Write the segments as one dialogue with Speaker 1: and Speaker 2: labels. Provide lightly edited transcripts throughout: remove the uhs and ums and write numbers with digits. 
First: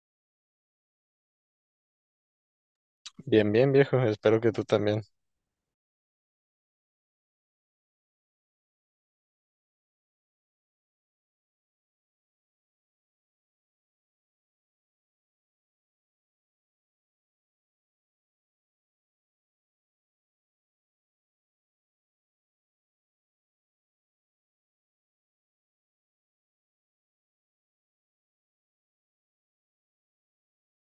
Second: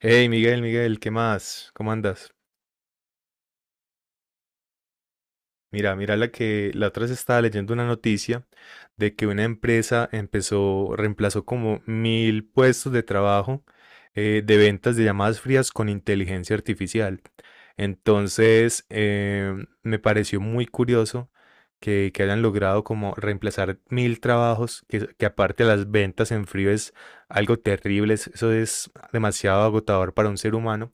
Speaker 1: Hey Miguel, Miguel, ¿qué más? ¿Cómo andas?
Speaker 2: Bien, bien, viejo. Espero que tú también.
Speaker 1: Mira la que la otra vez estaba leyendo una noticia de que una empresa empezó, reemplazó como mil puestos de trabajo de ventas de llamadas frías con inteligencia artificial. Entonces, me pareció muy curioso que hayan logrado como reemplazar mil trabajos, que aparte las ventas en frío es algo terrible, eso es demasiado agotador para un ser humano.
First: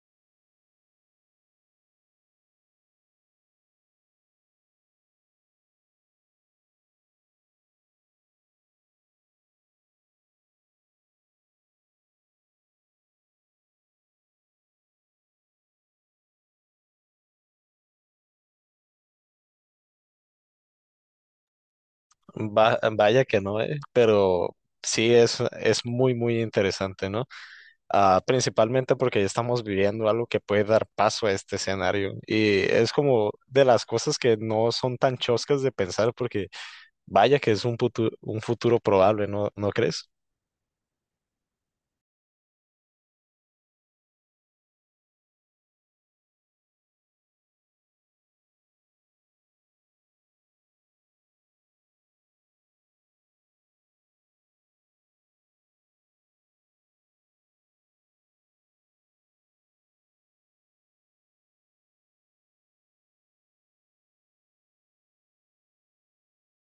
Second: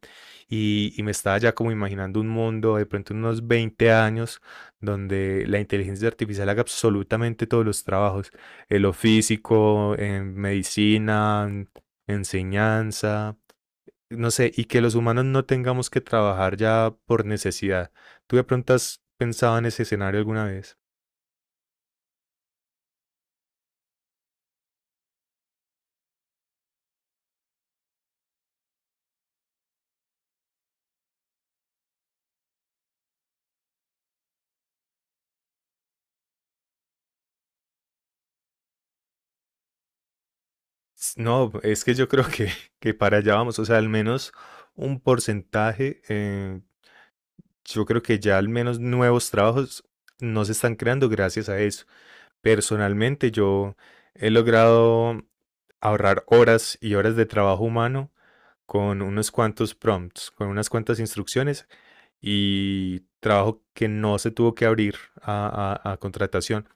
Speaker 1: Y me estaba ya como imaginando un mundo de pronto en unos 20 años donde la inteligencia artificial haga absolutamente todos los trabajos, en lo físico, en medicina, en enseñanza, no sé, y que los humanos no tengamos que trabajar ya por necesidad. ¿Tú de pronto has pensado en ese escenario alguna vez?
Speaker 2: Vaya que no, pero sí es muy, muy interesante, ¿no? Principalmente porque ya estamos viviendo algo que puede dar paso a este escenario. Y es como de las cosas que no son tan choscas de pensar, porque vaya que es un futuro probable, ¿no? ¿No crees?
Speaker 1: No, es que yo creo que para allá vamos, o sea, al menos un porcentaje, yo creo que ya al menos nuevos trabajos no se están creando gracias a eso. Personalmente yo he logrado ahorrar horas y horas de trabajo humano con unos cuantos prompts, con unas cuantas instrucciones y trabajo que no se tuvo que abrir a contratación.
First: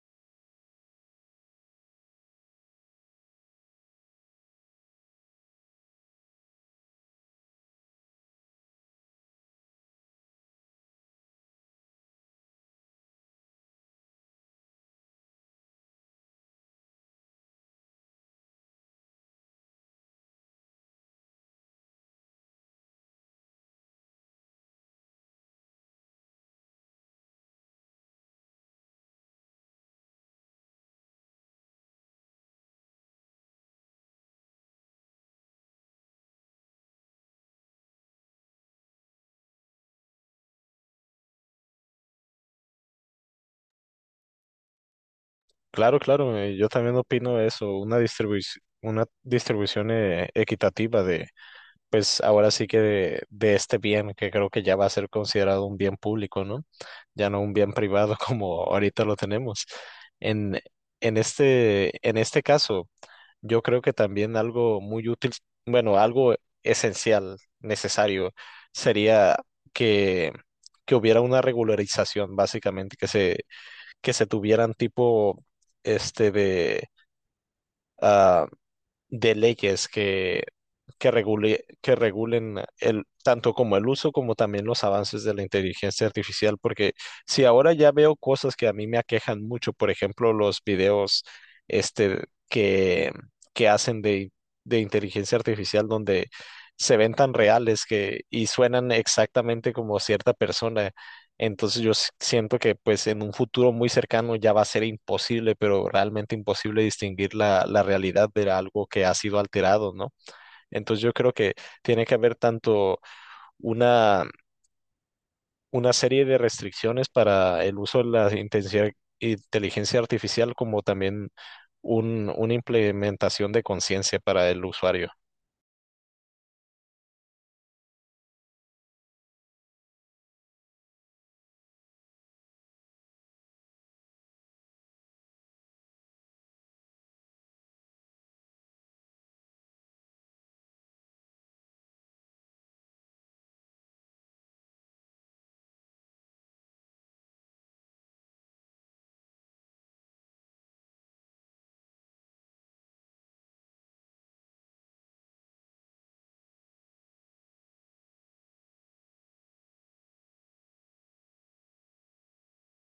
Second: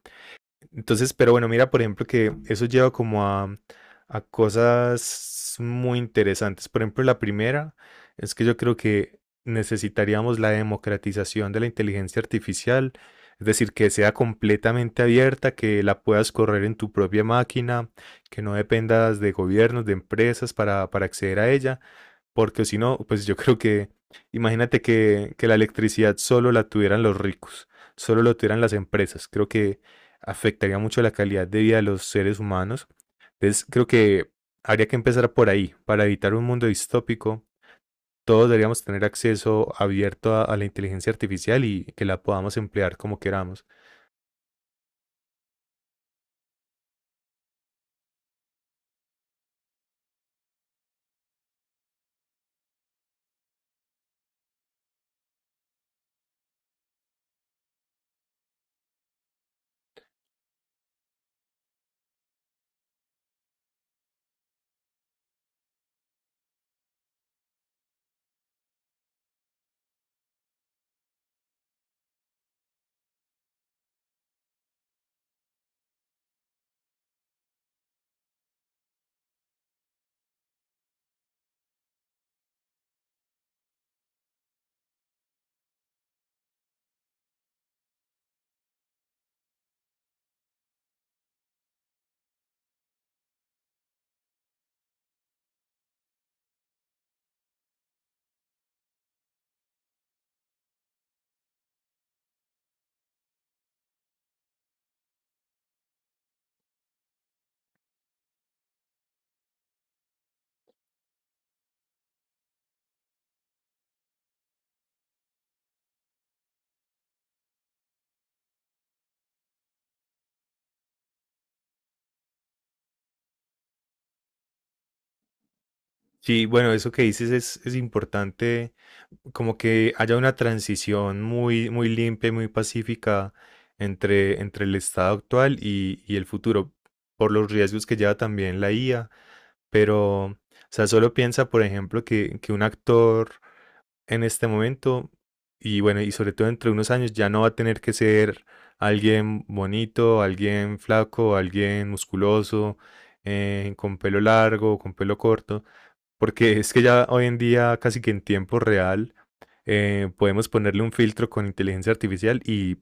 Speaker 1: Entonces, pero bueno, mira, por ejemplo, que eso lleva como a cosas muy interesantes. Por ejemplo, la primera es que yo creo que necesitaríamos la democratización de la inteligencia artificial, es decir, que sea completamente abierta, que la puedas correr en tu propia máquina, que no dependas de gobiernos, de empresas para acceder a ella, porque si no, pues yo creo que, imagínate que la electricidad solo la tuvieran los ricos, solo lo tuvieran las empresas. Creo que afectaría mucho la calidad de vida de los seres humanos. Entonces, creo que habría que empezar por ahí, para evitar un mundo distópico. Todos deberíamos tener acceso abierto a la inteligencia artificial y que la podamos emplear como queramos.
Speaker 2: Claro, claro. Yo también opino eso. Una distribución equitativa de, pues ahora sí que de este bien, que creo que ya va a ser considerado un bien público, ¿no? Ya no un bien privado como ahorita lo tenemos. En, en este caso, yo creo que también algo muy útil, bueno, algo esencial, necesario, sería que, que hubiera una regularización, básicamente, que se tuvieran tipo este de ah, de leyes que, regule, que regulen el, tanto como el uso como también los avances de la inteligencia artificial, porque si ahora ya veo cosas que a mí me aquejan mucho, por ejemplo, los videos este, que, que hacen de inteligencia artificial donde se ven tan reales que, y suenan exactamente como cierta persona. Entonces yo siento que pues en un futuro muy cercano ya va a ser imposible, pero realmente imposible distinguir la realidad de algo que ha sido alterado, ¿no? Entonces yo creo que tiene que haber tanto una, una serie de restricciones para el uso de la inteligencia artificial como también una implementación de conciencia para el usuario.
Speaker 1: Sí, bueno, eso que dices es importante como que haya una transición muy limpia y muy pacífica entre el estado actual y el futuro, por los riesgos que lleva también la IA. Pero, o sea, solo piensa, por ejemplo, que un actor en este momento, y bueno, y sobre todo entre unos años, ya no va a tener que ser alguien bonito, alguien flaco, alguien musculoso, con pelo largo, con pelo corto, porque es que ya hoy en día, casi que en tiempo real, podemos ponerle un filtro con inteligencia artificial y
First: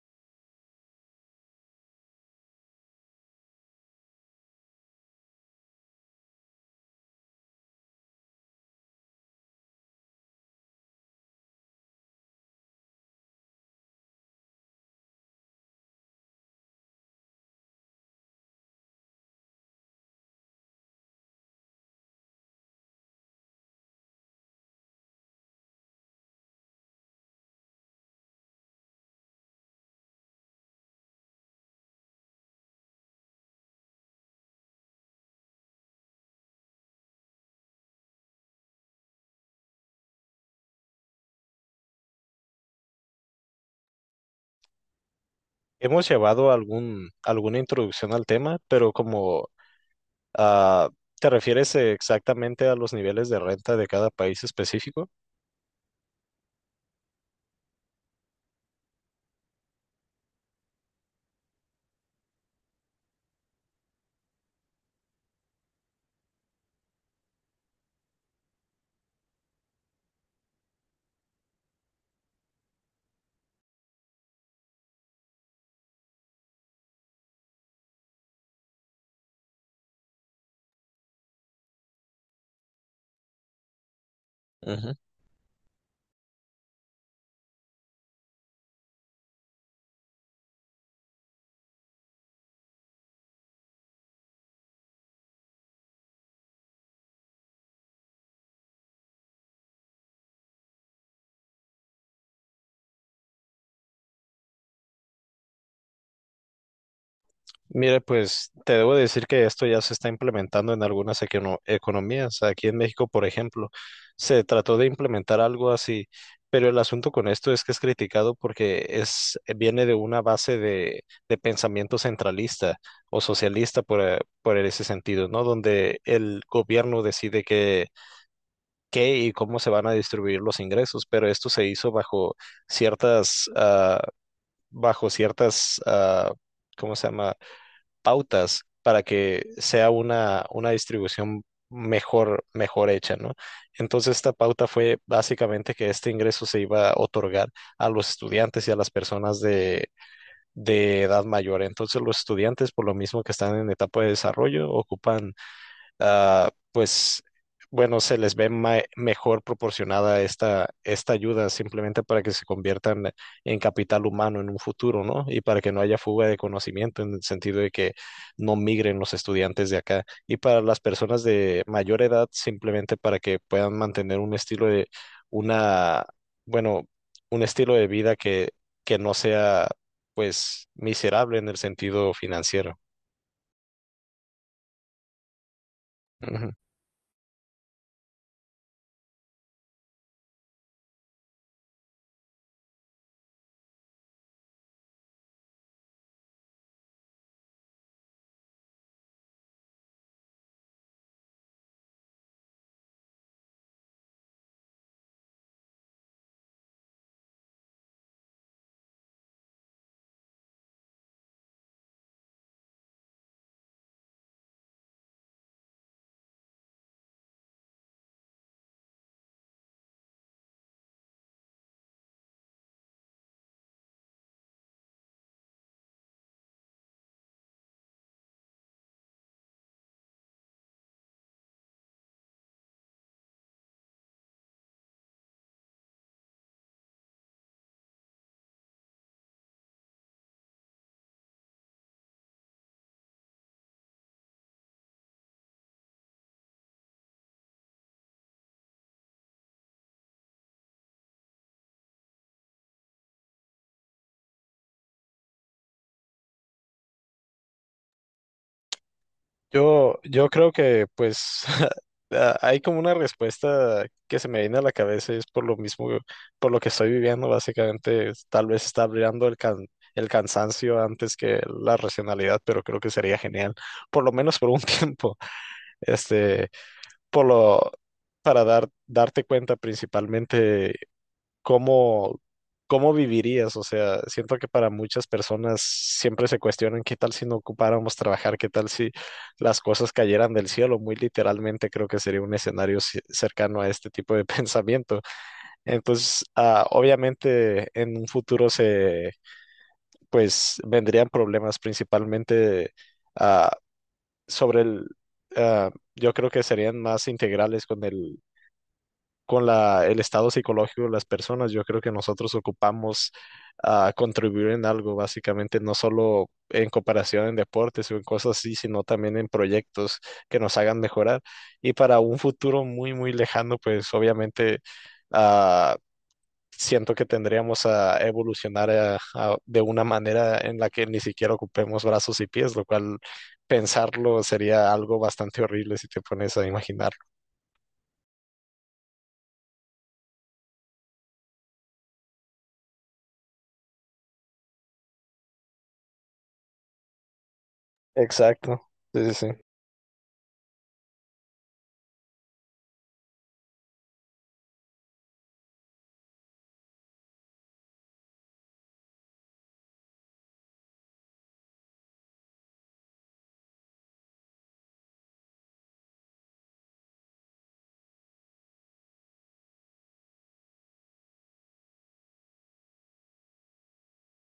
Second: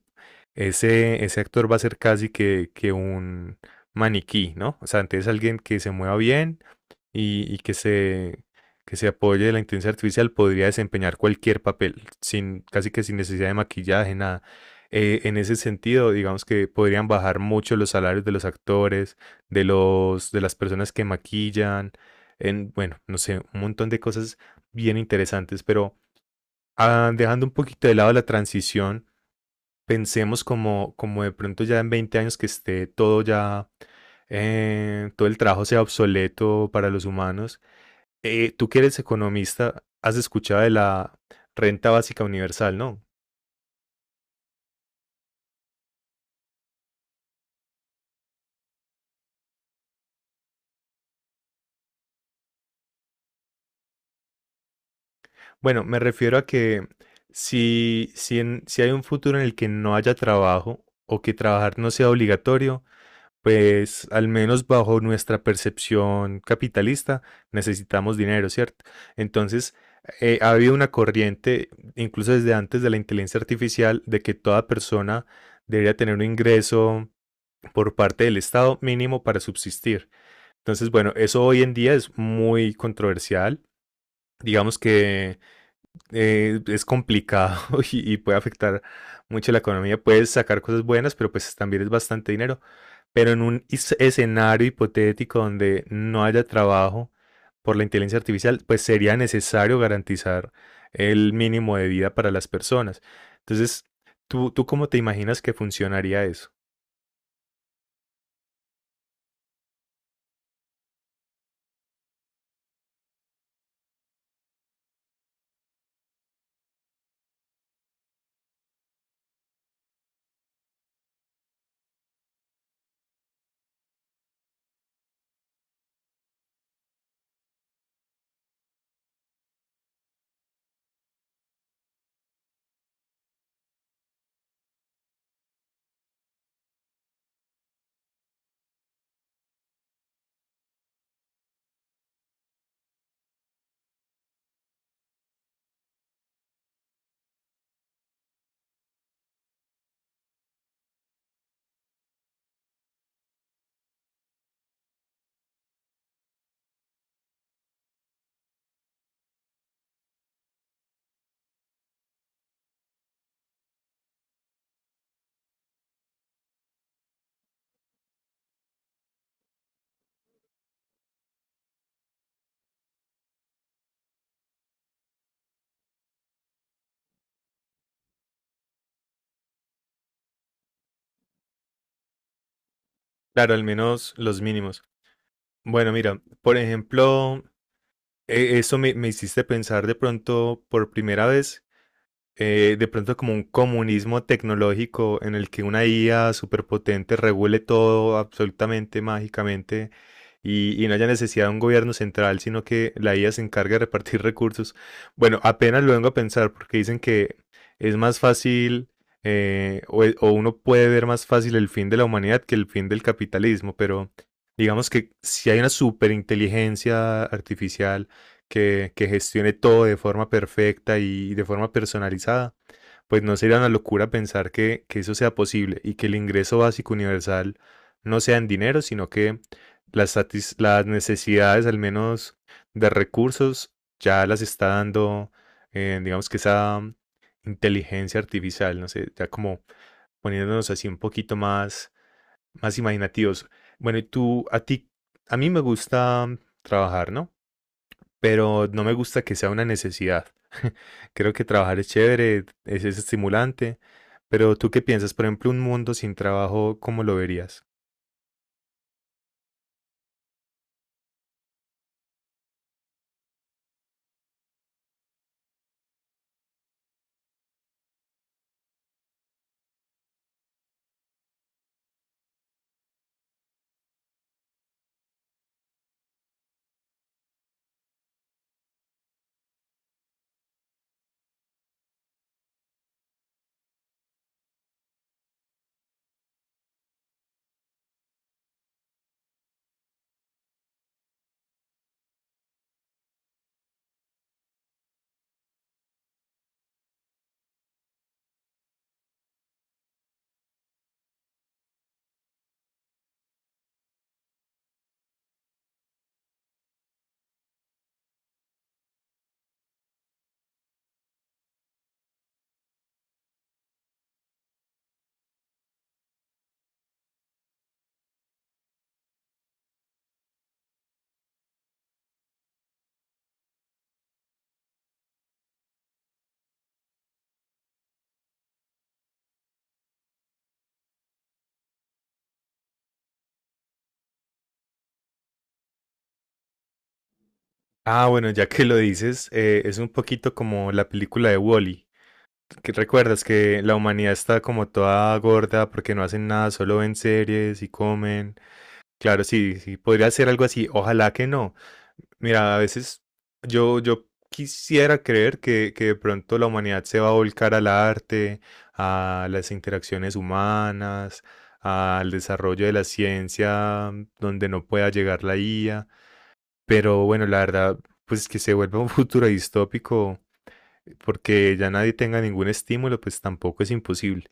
Speaker 1: ese actor va a ser casi que un maniquí, ¿no? O sea, entonces alguien que se mueva bien y que se apoye de la inteligencia artificial podría desempeñar cualquier papel, sin, casi que sin necesidad de maquillaje, nada. En ese sentido, digamos que podrían bajar mucho los salarios de los actores, de las personas que maquillan en, bueno, no sé, un montón de cosas bien interesantes, pero dejando un poquito de lado la transición, pensemos como de pronto ya en 20 años que esté todo ya, todo el trabajo sea obsoleto para los humanos. Tú que eres economista, has escuchado de la renta básica universal, ¿no?
Speaker 2: Hemos llevado algún, alguna introducción al tema, pero como Ah, ¿te refieres exactamente a los niveles de renta de cada país específico?
Speaker 1: Bueno, me refiero a que si hay un futuro en el que no haya trabajo o que trabajar no sea obligatorio, pues al menos bajo nuestra percepción capitalista, necesitamos dinero, ¿cierto? Entonces, ha habido una corriente, incluso desde antes de la inteligencia artificial, de que toda persona debería tener un ingreso por parte del Estado mínimo para subsistir. Entonces, bueno, eso hoy en día es muy controversial. Digamos
Speaker 2: Ujú.
Speaker 1: que es complicado y puede afectar mucho la economía. Puedes sacar cosas buenas, pero pues también es bastante dinero. Pero en un escenario hipotético donde no haya trabajo por la inteligencia artificial, pues sería necesario garantizar el mínimo de vida para las personas. Entonces, tú cómo te imaginas que funcionaría eso?
Speaker 2: Mire, pues te debo decir que esto ya se está implementando en algunas economías. Aquí en México, por ejemplo, se trató de implementar algo así, pero el asunto con esto es que es criticado porque es, viene de una base de pensamiento centralista o socialista por ese sentido, ¿no? Donde el gobierno decide qué y cómo se van a distribuir los ingresos, pero esto se hizo bajo ciertas, ah, bajo ciertas, ¿cómo se llama? Pautas para que sea una distribución mejor, mejor hecha, ¿no? Entonces esta pauta fue básicamente que este ingreso se iba a otorgar a los estudiantes y a las personas de edad mayor. Entonces los estudiantes, por lo mismo que están en etapa de desarrollo, ocupan pues bueno, se les ve mejor proporcionada esta, esta ayuda simplemente para que se conviertan en capital humano en un futuro, ¿no? Y para que no haya fuga de conocimiento en el sentido de que no migren los estudiantes de acá. Y para las personas de mayor edad, simplemente para que puedan mantener un estilo de una, bueno, un estilo de vida que no sea, pues, miserable en el sentido financiero.
Speaker 1: Claro, al menos los mínimos. Bueno, mira, por ejemplo, eso me hiciste pensar de pronto por primera vez de pronto como un comunismo tecnológico en el que una IA superpotente regule todo absolutamente mágicamente y no haya necesidad de un gobierno central, sino que la IA se encargue de repartir recursos. Bueno, apenas lo vengo a pensar porque dicen que es más fácil o uno puede ver más fácil el fin de la humanidad que el fin del capitalismo, pero digamos que si hay una superinteligencia artificial, que gestione todo de forma perfecta y de forma personalizada, pues no sería una locura pensar que eso sea posible y que el ingreso básico universal no sea en dinero, sino que las necesidades, al menos de recursos, ya las está dando, digamos que esa inteligencia artificial, no sé, ya como poniéndonos así un poquito más imaginativos. Bueno, y tú, a ti, a mí me gusta trabajar, ¿no? Pero no me gusta que sea una necesidad. Creo que trabajar es chévere, es estimulante, pero ¿tú qué piensas? Por ejemplo, un mundo sin trabajo, ¿cómo lo verías?
Speaker 2: Yo creo que pues a- hay como una respuesta que se me viene a la cabeza y es por lo mismo, por lo que estoy viviendo, básicamente, tal vez está brillando el el cansancio antes que la racionalidad, pero creo que sería genial, por lo menos por un tiempo, este, por lo, para dar, darte cuenta principalmente ¿cómo, cómo vivirías? O sea, siento que para muchas personas siempre se cuestionan qué tal si no ocupáramos trabajar, qué tal si las cosas cayeran del cielo. Muy literalmente creo que sería un escenario cercano a este tipo de pensamiento. Entonces, obviamente en un futuro pues, vendrían problemas principalmente ah, sobre el... ah, yo creo que serían más integrales con el con la, el estado psicológico de las personas. Yo creo que nosotros ocupamos contribuir en algo, básicamente, no solo en cooperación en deportes o en cosas así, sino también en proyectos que nos hagan mejorar. Y para un futuro muy, muy lejano, pues obviamente ah, siento que tendríamos a evolucionar de una manera en la que ni siquiera ocupemos brazos y pies, lo cual pensarlo sería algo bastante horrible si te pones a imaginarlo.
Speaker 1: Ah, bueno, ya que lo dices, es un poquito como la película de Wall-E. Que recuerdas que la humanidad está como toda gorda porque no hacen nada, solo ven series y comen.
Speaker 2: Exacto. Sí, sí,
Speaker 1: Claro,
Speaker 2: sí.
Speaker 1: sí, sí, podría ser algo así. Ojalá que no. Mira, a veces yo quisiera creer que de pronto la humanidad se va a volcar al arte, a las interacciones humanas, al desarrollo de la ciencia, mm, donde no pueda llegar la IA. Pero bueno, la verdad, pues que se vuelva un futuro distópico porque ya nadie tenga ningún estímulo, pues tampoco es imposible.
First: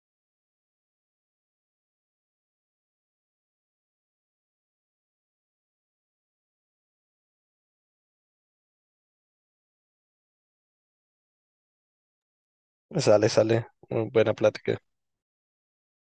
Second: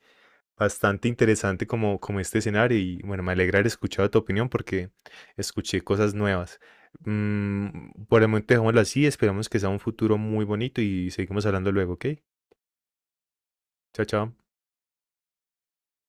Speaker 1: Bastante interesante como, como este escenario y bueno, me alegra haber escuchado tu opinión porque escuché cosas nuevas. Mm, por el momento dejémoslo así, esperamos que sea un futuro muy bonito y seguimos hablando luego, ¿ok?
Speaker 2: Sale, sale.
Speaker 1: Chao,
Speaker 2: Mm,
Speaker 1: chao.
Speaker 2: buena plática.